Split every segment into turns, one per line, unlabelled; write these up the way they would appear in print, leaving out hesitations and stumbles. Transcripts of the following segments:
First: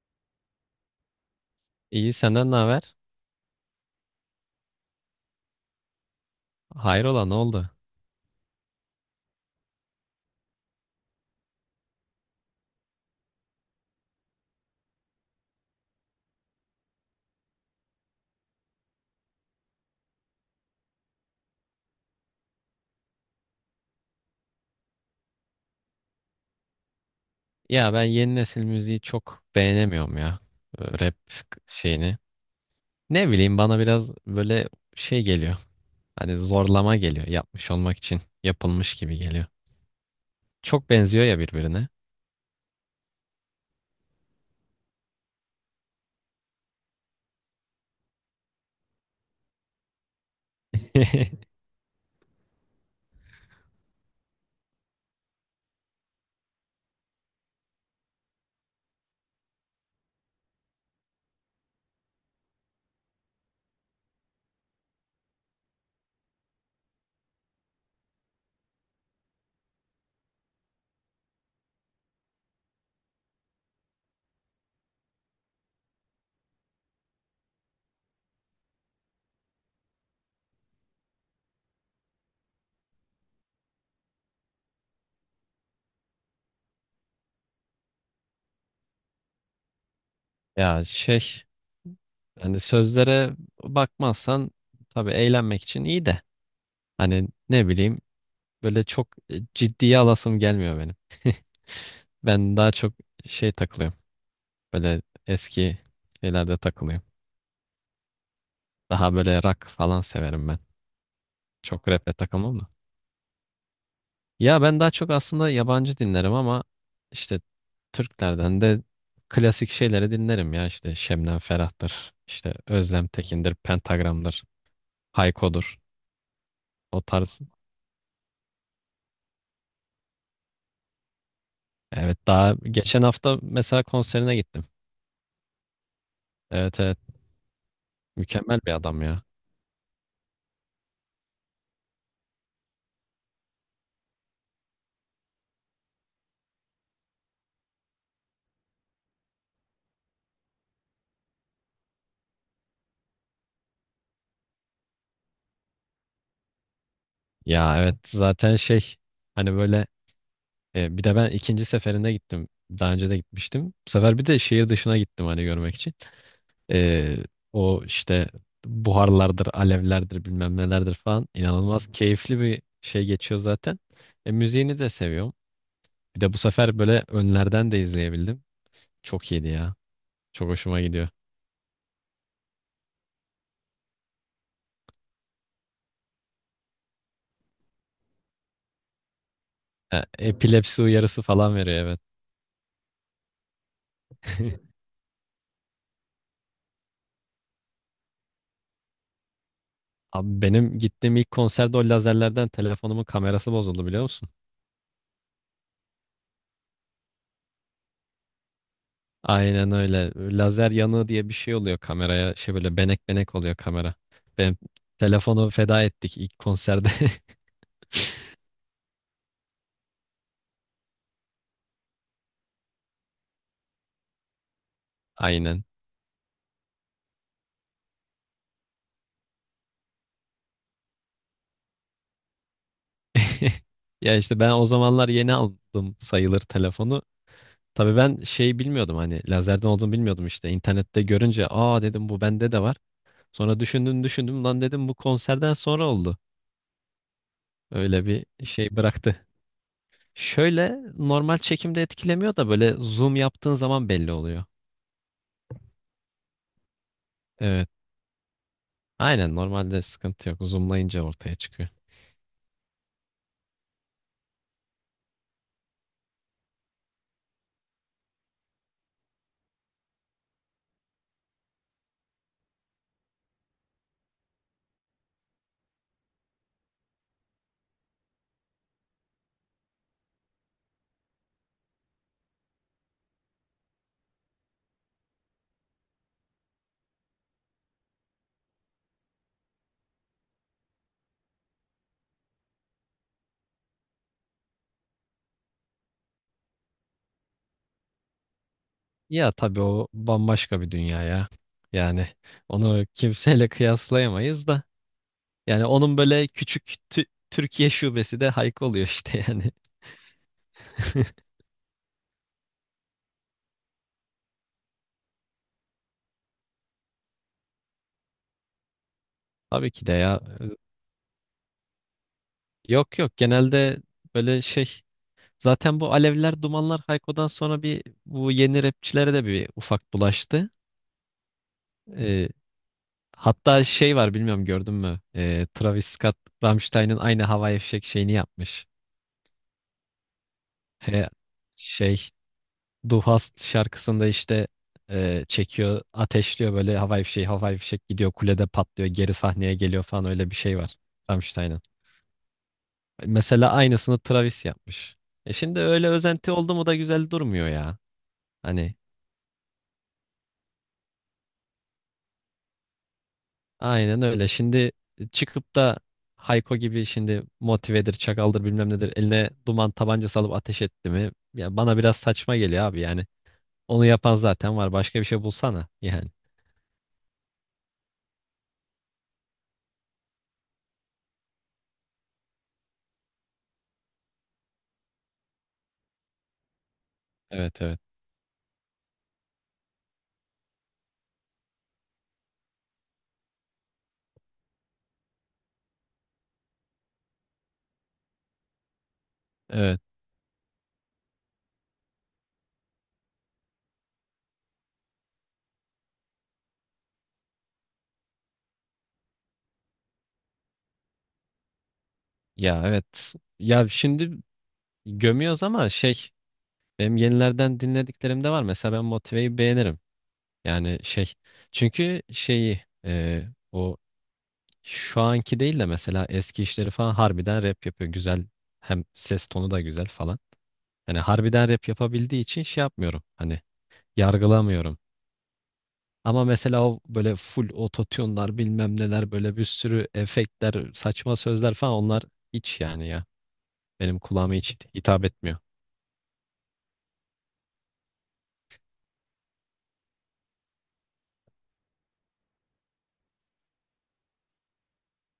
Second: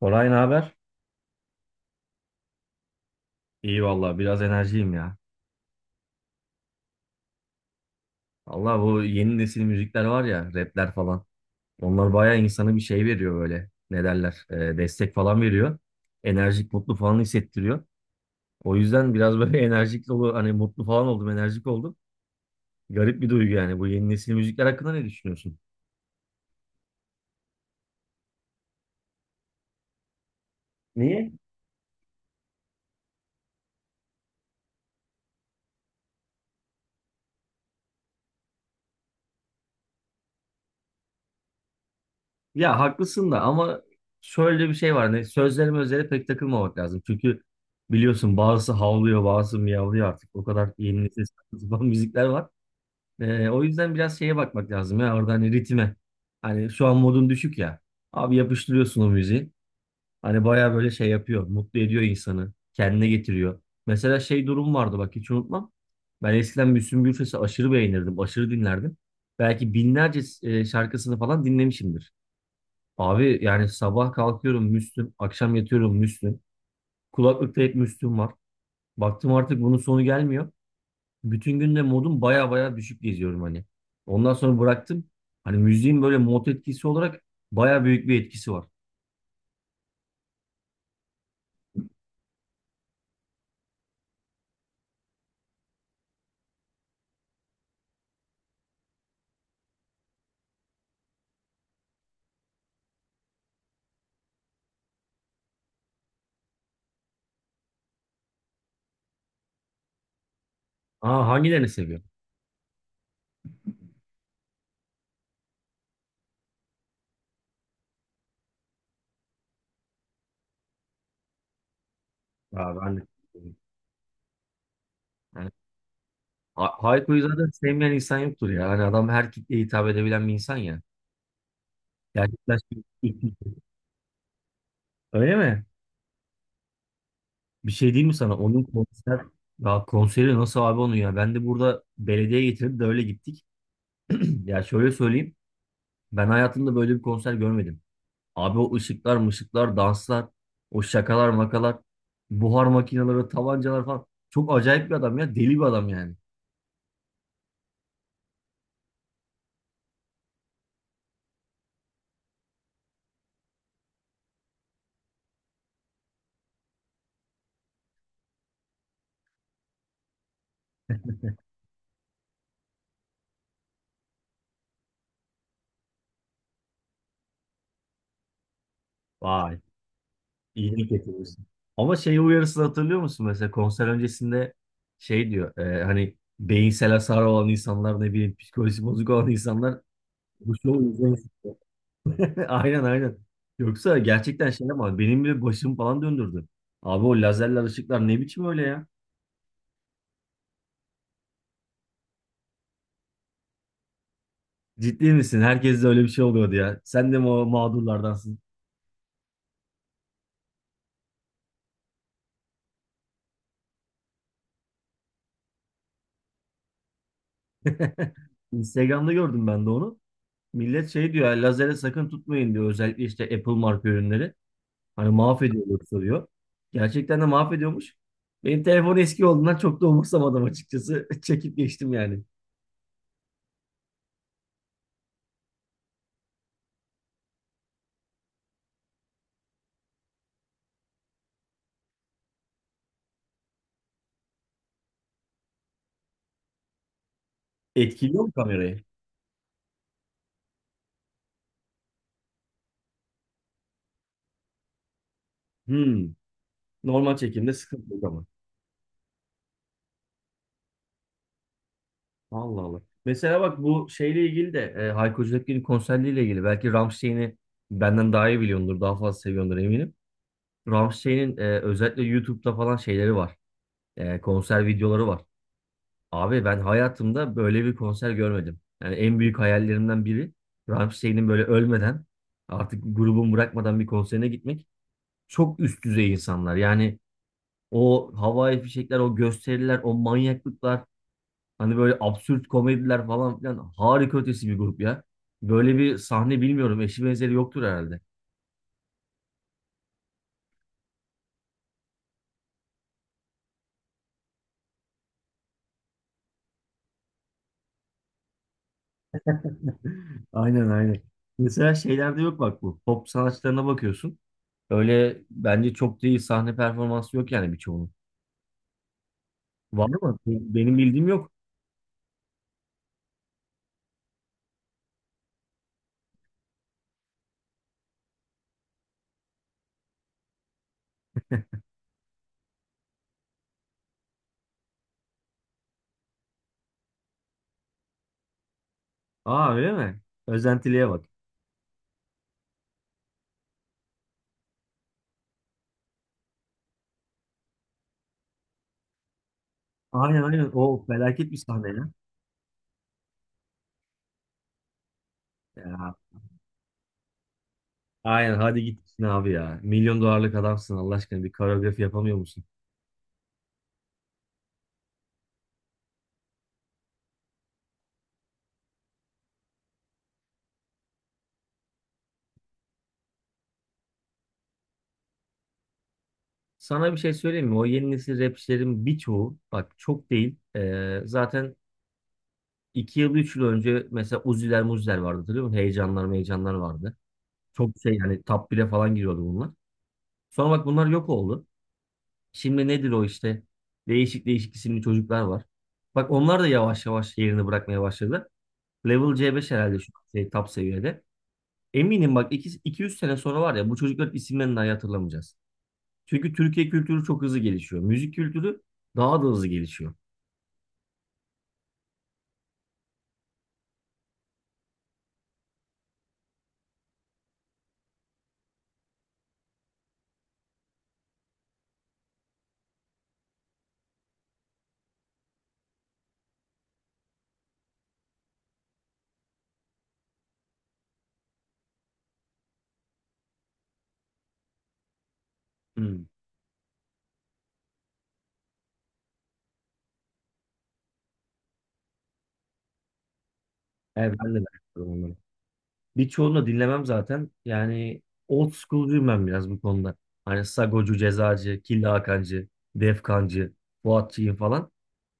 Koray ne haber?
İyi, senden ne haber?
İyi valla biraz enerjiyim ya.
Hayrola, ne oldu?
Allah bu yeni nesil müzikler var ya rapler falan. Onlar bayağı insana bir şey veriyor böyle. Ne derler? Destek falan veriyor. Enerjik mutlu falan hissettiriyor. O yüzden biraz böyle enerjik dolu hani mutlu falan oldum enerjik oldum. Garip bir duygu yani, bu yeni nesil müzikler hakkında ne düşünüyorsun?
Ya ben yeni nesil müziği çok beğenemiyorum ya. Rap
Niye?
şeyini. Ne bileyim, bana biraz böyle şey geliyor. Hani zorlama geliyor. Yapmış olmak için yapılmış gibi geliyor. Çok benziyor ya birbirine.
Ya haklısın da ama şöyle bir şey var. Ne, sözlerime özele pek takılmamak lazım. Çünkü biliyorsun bazısı havlıyor bazısı miyavlıyor artık. O kadar yeni nesil saçma sapan müzikler var. O yüzden biraz şeye bakmak lazım ya, orada hani ritme. Hani şu an modun düşük ya. Abi yapıştırıyorsun o müziği. Hani baya böyle şey yapıyor. Mutlu ediyor insanı. Kendine getiriyor. Mesela şey durum vardı, bak hiç unutmam. Ben eskiden Müslüm Gürses'i aşırı beğenirdim. Aşırı dinlerdim. Belki binlerce şarkısını falan dinlemişimdir. Abi yani sabah kalkıyorum Müslüm. Akşam yatıyorum Müslüm. Kulaklıkta hep Müslüm var. Baktım artık bunun sonu gelmiyor. Bütün günde modum baya baya düşük geziyorum hani. Ondan sonra bıraktım. Hani müziğin böyle mod etkisi olarak baya büyük bir etkisi var.
Ya şey, hani sözlere bakmazsan tabii eğlenmek için iyi de, hani ne bileyim, böyle çok ciddiye alasım gelmiyor benim. Ben daha çok şey takılıyorum. Böyle eski şeylerde takılıyorum. Daha böyle rock falan severim ben.
Aa hangilerini
Çok
seviyorum?
rap'le takılmam da. Ya ben daha çok aslında yabancı dinlerim ama işte Türklerden de klasik şeyleri dinlerim ya. İşte Şebnem Ferah'tır, işte
Aa ben de.
Özlem Tekin'dir, Pentagram'dır,
Yani,
Hayko'dur. O
Hayko'yu
tarz.
zaten sevmeyen insan yoktur ya. Hani adam her kitleye hitap edebilen bir insan ya.
Evet, daha
Gerçekten şey-
geçen hafta mesela konserine gittim.
öyle mi?
Evet, evet,
Bir şey diyeyim mi sana?
mükemmel
Onun
bir adam
konser
ya.
ya, konseri nasıl abi onun ya? Ben de burada belediye getirip de öyle gittik. Ya şöyle söyleyeyim. Ben hayatımda böyle bir konser görmedim. Abi o ışıklar mışıklar, danslar, o şakalar makalar, buhar makineleri, tabancalar falan. Çok acayip bir adam ya. Deli bir adam yani.
Ya evet, zaten şey, hani böyle, bir de ben ikinci seferinde gittim. Daha önce de gitmiştim. Bu sefer bir de şehir dışına gittim hani görmek için. Ee, O işte buharlardır, alevlerdir, bilmem nelerdir falan. İnanılmaz keyifli bir şey geçiyor zaten. Müziğini de seviyorum. Bir de bu sefer böyle önlerden de izleyebildim. Çok iyiydi
Vay.
ya. Çok hoşuma
İyilik
gidiyor.
getirmişsin. Ama şey uyarısını hatırlıyor musun? Mesela konser öncesinde şey diyor. Hani beyinsel hasar olan insanlar, ne bileyim psikolojisi bozuk olan insanlar bu
Epilepsi
şovu
uyarısı
izlemesin.
falan veriyor, evet.
Aynen aynen. Yoksa gerçekten şey, ama benim bile başım falan döndürdü. Abi o lazerler ışıklar ne biçim öyle ya?
Abi, benim gittiğim ilk konserde o lazerlerden telefonumun kamerası bozuldu, biliyor musun?
Ciddi misin? Herkes de öyle bir şey oluyordu ya. Sen de mi o mağdurlardansın?
Aynen öyle. Lazer yanığı diye bir şey oluyor kameraya. Şey, böyle benek benek oluyor kamera. Ben telefonu feda ettik ilk konserde.
Instagram'da gördüm ben de onu. Millet şey diyor, "Yani lazere sakın tutmayın diyor. Özellikle işte Apple marka ürünleri. Hani mahvediyor
Aynen.
yoksa diyor. Gerçekten de mahvediyormuş. Benim telefon eski olduğundan çok da umursamadım açıkçası. Çekip geçtim yani.
Ya işte, ben o zamanlar yeni aldım sayılır telefonu. Tabii ben şey bilmiyordum, hani lazerden olduğunu bilmiyordum işte. İnternette görünce aa dedim, bu bende de var. Sonra düşündüm düşündüm, lan dedim, bu konserden sonra oldu. Öyle
Etkiliyor
bir
mu
şey
kamerayı?
bıraktı. Şöyle, normal çekimde etkilemiyor da böyle zoom yaptığın zaman belli oluyor.
Hmm. Normal çekimde
Evet.
sıkıntı yok ama.
Aynen, normalde sıkıntı yok. Zoomlayınca ortaya çıkıyor.
Allah Allah. Mesela bak bu şeyle ilgili de Hayko Cepkin'in konserleriyle ilgili. Belki Rammstein'i benden daha iyi biliyordur. Daha fazla seviyordur eminim. Rammstein'in özellikle YouTube'da falan şeyleri var. Konser videoları var. Abi ben hayatımda böyle bir konser görmedim. Yani en büyük hayallerimden biri Rammstein'in böyle ölmeden, artık grubun bırakmadan bir konserine gitmek. Çok üst düzey insanlar. Yani o havai fişekler, o gösteriler, o manyaklıklar, hani böyle absürt komediler falan filan, harika ötesi bir grup ya. Böyle bir sahne bilmiyorum. Eşi benzeri yoktur herhalde.
Ya tabii, o bambaşka bir dünya ya. Yani onu kimseyle kıyaslayamayız da. Yani onun böyle küçük Türkiye şubesi de Hayko oluyor işte yani.
Aynen aynen. Mesela şeylerde yok bak bu. Pop sanatçılarına bakıyorsun. Öyle bence çok değil, sahne performansı yok yani birçoğunun.
Tabii ki
Var
de
mı?
ya.
Benim bildiğim yok.
Yok, yok, genelde böyle şey. Zaten bu Alevler Dumanlar Hayko'dan sonra bir, bu yeni rapçilere de bir ufak bulaştı. Ee, Hatta şey var, bilmiyorum gördün mü? Travis Scott Rammstein'in aynı Hava Fişek şeyini yapmış.
Aa öyle mi? Özentiliğe bak.
He, şey, Du Hast şarkısında işte çekiyor, ateşliyor, böyle havai fişek, havai fişek gidiyor, kulede patlıyor, geri sahneye geliyor falan,
Aynen
öyle bir
aynen.
şey var
O felaket bir
Rammstein'ın.
sahne ya.
Mesela aynısını Travis yapmış. Şimdi öyle
Ya,
özenti oldu mu da güzel durmuyor ya.
aynen hadi
Hani
git gitsin abi ya. Milyon dolarlık adamsın Allah aşkına, bir koreografi yapamıyor musun?
aynen öyle. Şimdi çıkıp da Hayko gibi şimdi motivedir, çakaldır, bilmem nedir, eline duman tabancası alıp ateş etti mi? Ya, bana biraz saçma geliyor abi yani. Onu yapan zaten var. Başka bir şey bulsana yani.
Sana bir şey söyleyeyim mi? O yeni nesil rapçilerin birçoğu bak çok değil. Zaten iki yıl üç yıl önce mesela Uzi'ler Muzi'ler vardı, hatırlıyor musun? Heyecanlar meyecanlar vardı.
Evet,
Çok
evet.
şey yani, top 1'e falan giriyordu bunlar. Sonra bak bunlar yok oldu. Şimdi nedir o işte? Değişik değişik isimli çocuklar var. Bak onlar da yavaş yavaş yerini bırakmaya başladı. Level C5
Ee,
herhalde şu an şey, top seviyede. Eminim bak 200 sene sonra var ya, bu çocukların isimlerini dahi hatırlamayacağız. Çünkü Türkiye kültürü çok hızlı gelişiyor. Müzik kültürü daha da hızlı gelişiyor.
Ya evet. Ya şimdi gömüyoruz ama şey, benim yenilerden dinlediklerim de var. Mesela ben Motive'yi beğenirim. Yani şey, çünkü şeyi, o şu anki değil de mesela eski işleri falan, harbiden rap yapıyor. Güzel, hem ses tonu da güzel falan. Hani harbiden rap yapabildiği için şey yapmıyorum. Hani yargılamıyorum.
Hmm.
Ama mesela o böyle full ototune'lar, bilmem neler, böyle bir sürü efektler, saçma sözler falan, onlar hiç yani ya. Benim
Evet
kulağıma
ben de
hiç
merak ediyorum
hitap
onları.
etmiyor.
Birçoğunu da dinlemem zaten. Yani old school'cuyum ben biraz bu konuda. Hani Sagocu, Cezacı, Killa Hakancı, Defkancı, Fuatçı'yım falan.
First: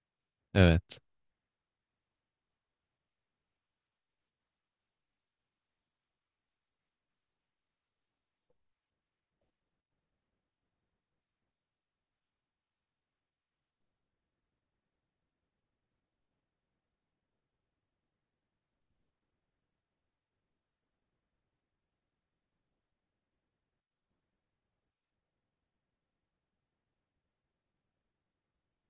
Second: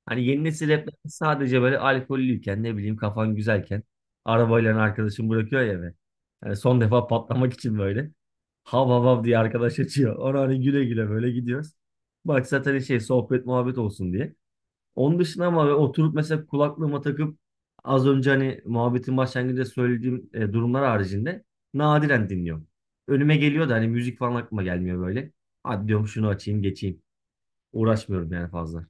Hani yeni nesil rapler
Evet.
sadece böyle alkollüyken, ne bileyim kafan güzelken, arabayla hani arkadaşın bırakıyor ya eve. Hani son defa patlamak için böyle. Hav hav hav diye arkadaş açıyor. Ona hani güle güle böyle gidiyoruz. Bak zaten şey sohbet muhabbet olsun diye. Onun dışında ama böyle oturup mesela kulaklığıma takıp, az önce hani muhabbetin başlangıcında söylediğim durumlar haricinde nadiren dinliyorum. Önüme geliyor da hani müzik falan aklıma gelmiyor böyle. Hadi diyorum şunu açayım geçeyim. Uğraşmıyorum yani fazla.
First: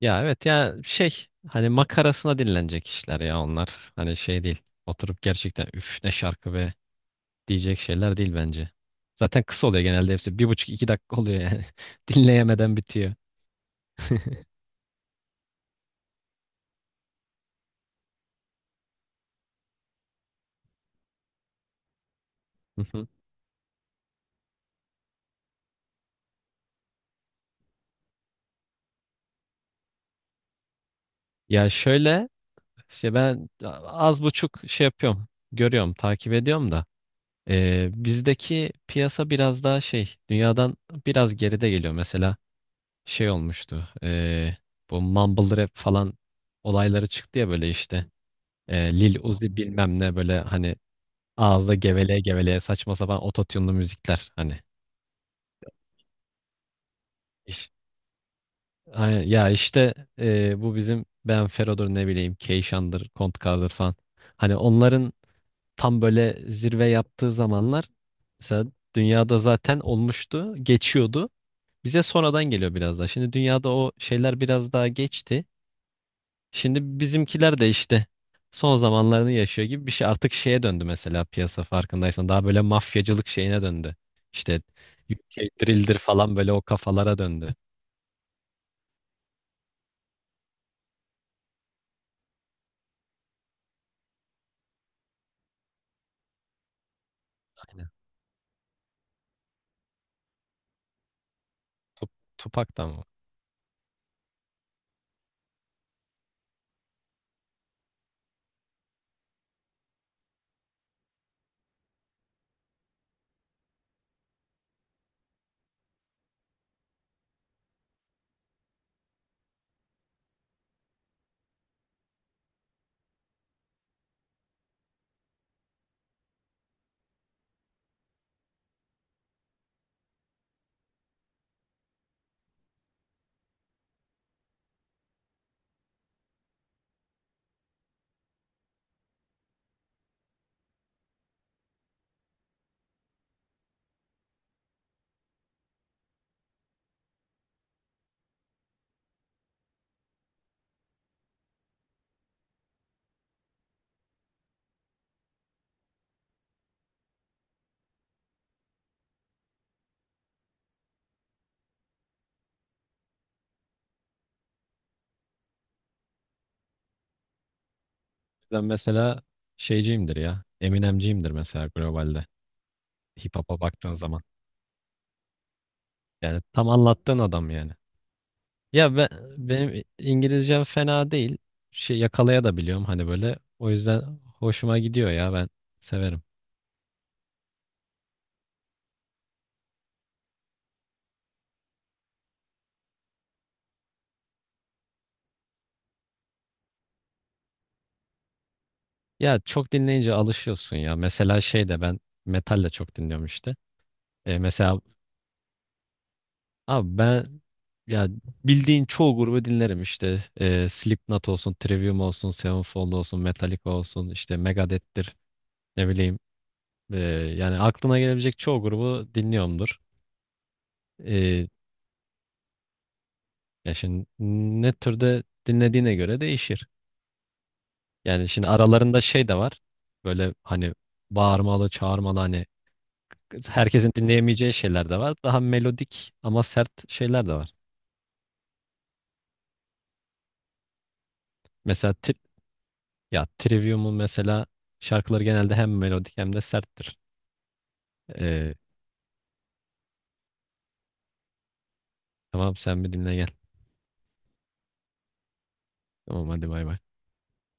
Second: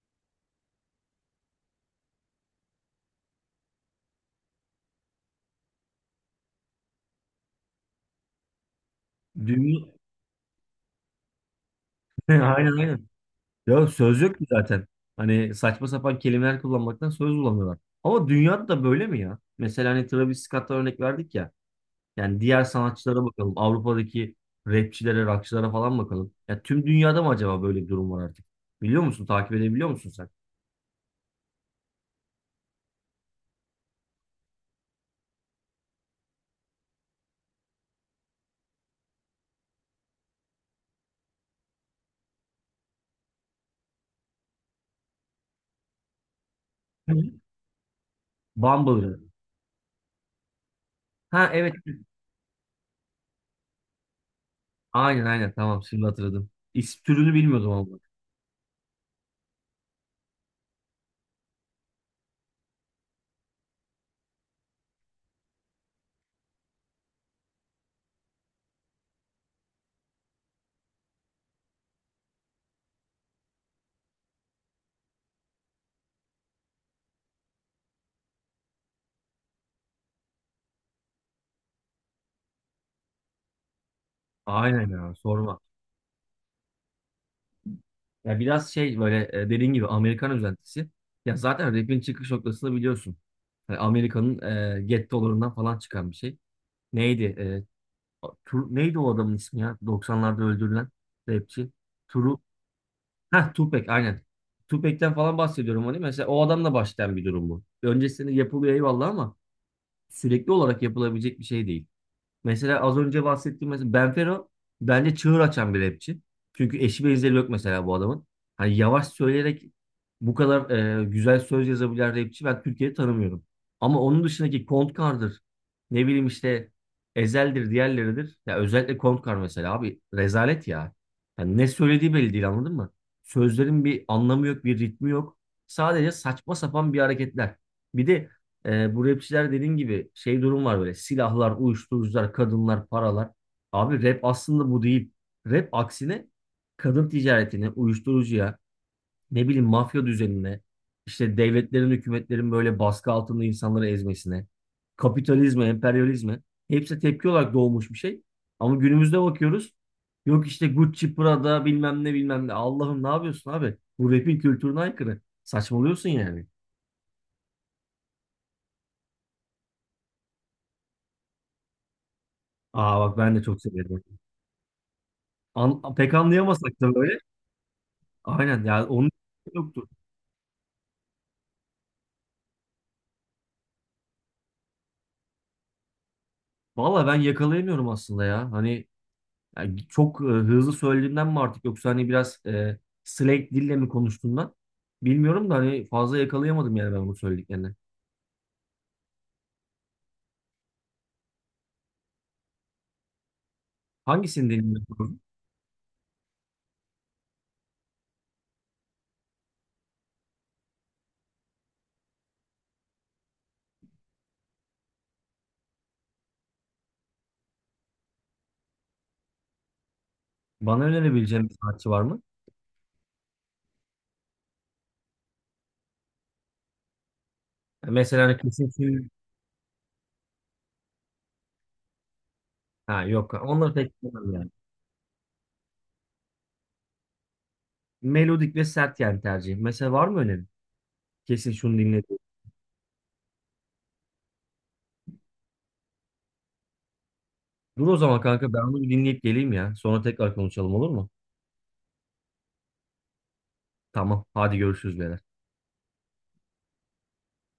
Ya evet, ya şey, hani makarasına dinlenecek işler ya onlar. Hani şey değil. Oturup gerçekten üf ne şarkı be diyecek şeyler değil bence. Zaten kısa
Dünya...
oluyor genelde hepsi. Bir buçuk iki dakika oluyor yani.
Aynen
Dinleyemeden
aynen.
bitiyor.
Ya
Hı
söz yok ki zaten. Hani saçma sapan kelimeler kullanmaktan söz bulamıyorlar. Ama dünyada da böyle mi ya? Mesela hani Travis Scott'a örnek verdik ya. Yani diğer
hı.
sanatçılara bakalım. Avrupa'daki rapçilere, rockçılara falan bakalım. Ya tüm dünyada mı acaba böyle bir durum var artık? Biliyor musun? Takip edebiliyor musun sen?
Ya şöyle, işte ben az buçuk şey yapıyorum. Görüyorum, takip ediyorum da. Bizdeki piyasa biraz daha şey, dünyadan biraz geride geliyor. Mesela şey olmuştu. Bu mumble rap falan olayları
Hı.
çıktı ya böyle işte. Lil
Bumble'ı.
Uzi bilmem ne, böyle hani
Ha evet.
ağızda geveleye geveleye saçma sapan ototune'lu müzikler hani.
Aynen aynen, tamam şimdi hatırladım. İsim türünü
İş-
bilmiyordum ama.
Hani ya işte, bu bizim Ben Fero'dur, ne bileyim Keyşan'dır, Kontkar'dır falan. Hani onların tam böyle zirve yaptığı zamanlar, mesela dünyada zaten olmuştu, geçiyordu. Bize sonradan geliyor biraz daha. Şimdi dünyada o şeyler biraz daha geçti. Şimdi bizimkiler de işte son zamanlarını yaşıyor gibi bir şey. Artık şeye döndü mesela piyasa, farkındaysan. Daha böyle mafyacılık şeyine döndü. İşte
Aynen ya
UK
sorma.
Drill'dir falan, böyle o kafalara döndü.
Ya biraz şey böyle, dediğin gibi Amerikan özentisi. Ya zaten rap'in çıkış noktasını biliyorsun. Yani Amerika'nın Get Dollар'ından falan çıkan bir şey. Neydi?
Aynen.
Neydi o adamın ismi ya? 90'larda öldürülen rapçi.
Tup,
Turu.
Tupac da mı?
Heh, Tupac aynen. Tupac'ten falan bahsediyorum hani. Mesela o adamla başlayan bir durum bu. Öncesinde yapılıyor eyvallah ama sürekli olarak yapılabilecek bir şey değil. Mesela az önce bahsettiğim, mesela Benfero bence çığır açan bir rapçi. Çünkü eşi benzeri yok mesela bu adamın. Hani yavaş söyleyerek bu kadar güzel söz yazabilen rapçi ben Türkiye'de tanımıyorum. Ama onun dışındaki Kontkar'dır. Ne bileyim işte Ezel'dir, diğerleridir. Ya özellikle Kontkar mesela abi rezalet ya. Yani ne söylediği belli değil, anladın mı? Sözlerin bir anlamı yok, bir ritmi yok. Sadece saçma sapan bir hareketler. Bir de bu rapçiler dediğin gibi şey durum var böyle: silahlar, uyuşturucular, kadınlar, paralar. Abi rap aslında bu değil. Rap aksine kadın ticaretine, uyuşturucuya, ne bileyim mafya düzenine, işte devletlerin, hükümetlerin böyle baskı altında insanları ezmesine, kapitalizme, emperyalizme, hepsi tepki olarak doğmuş bir şey. Ama günümüzde bakıyoruz. Yok işte Gucci, Prada bilmem ne bilmem ne. Allah'ım ne yapıyorsun abi? Bu rap'in kültürüne aykırı. Saçmalıyorsun yani.
Ben mesela şeyciyimdir ya. Eminemciyimdir mesela, globalde.
Aa bak ben
Hip
de çok
hop'a baktığın
seviyorum.
zaman.
Pek
Yani tam
anlayamasak da böyle.
anlattığın adam yani.
Aynen yani
Ya ben,
onun
Benim
yoktu.
İngilizcem fena değil. Şey yakalaya da biliyorum hani böyle. O yüzden hoşuma gidiyor ya, ben severim.
Valla ben yakalayamıyorum aslında ya. Hani yani çok hızlı söylediğimden mi artık, yoksa hani biraz slang dille mi konuştuğumdan bilmiyorum da, hani fazla yakalayamadım yani ben bu söylediklerini.
Ya çok dinleyince alışıyorsun ya. Mesela şey de, ben metal de çok dinliyorum işte.
Hangisini
Mesela
dinliyorsun?
abi ben ya bildiğin çoğu grubu dinlerim işte. Slipknot olsun, Trivium olsun, Sevenfold olsun, Metallica olsun, işte Megadeth'tir, ne bileyim. E, Yani aklına gelebilecek çoğu grubu dinliyorumdur.
Bana önerebileceğin
E,
bir sanatçı var mı?
Ya şimdi ne türde dinlediğine göre değişir.
Ya mesela
Yani
hani
şimdi
kesin
aralarında şey de var. Böyle hani bağırmalı, çağırmalı, hani
Ha yok. Onları
herkesin
pek bilmiyorum yani.
dinleyemeyeceği şeyler de var. Daha melodik ama sert şeyler de var.
Melodik ve sert yani tercihim. Mesela var mı önerin? Kesin şunu
Mesela
dinledim.
ya Trivium'un mesela şarkıları genelde hem melodik hem de serttir.
Dur o zaman kanka,
Ee,
ben bunu bir dinleyip geleyim ya. Sonra tekrar konuşalım, olur mu?
tamam, sen bir dinle gel.
Tamam. Hadi görüşürüz beyler.
Tamam, hadi bay bay.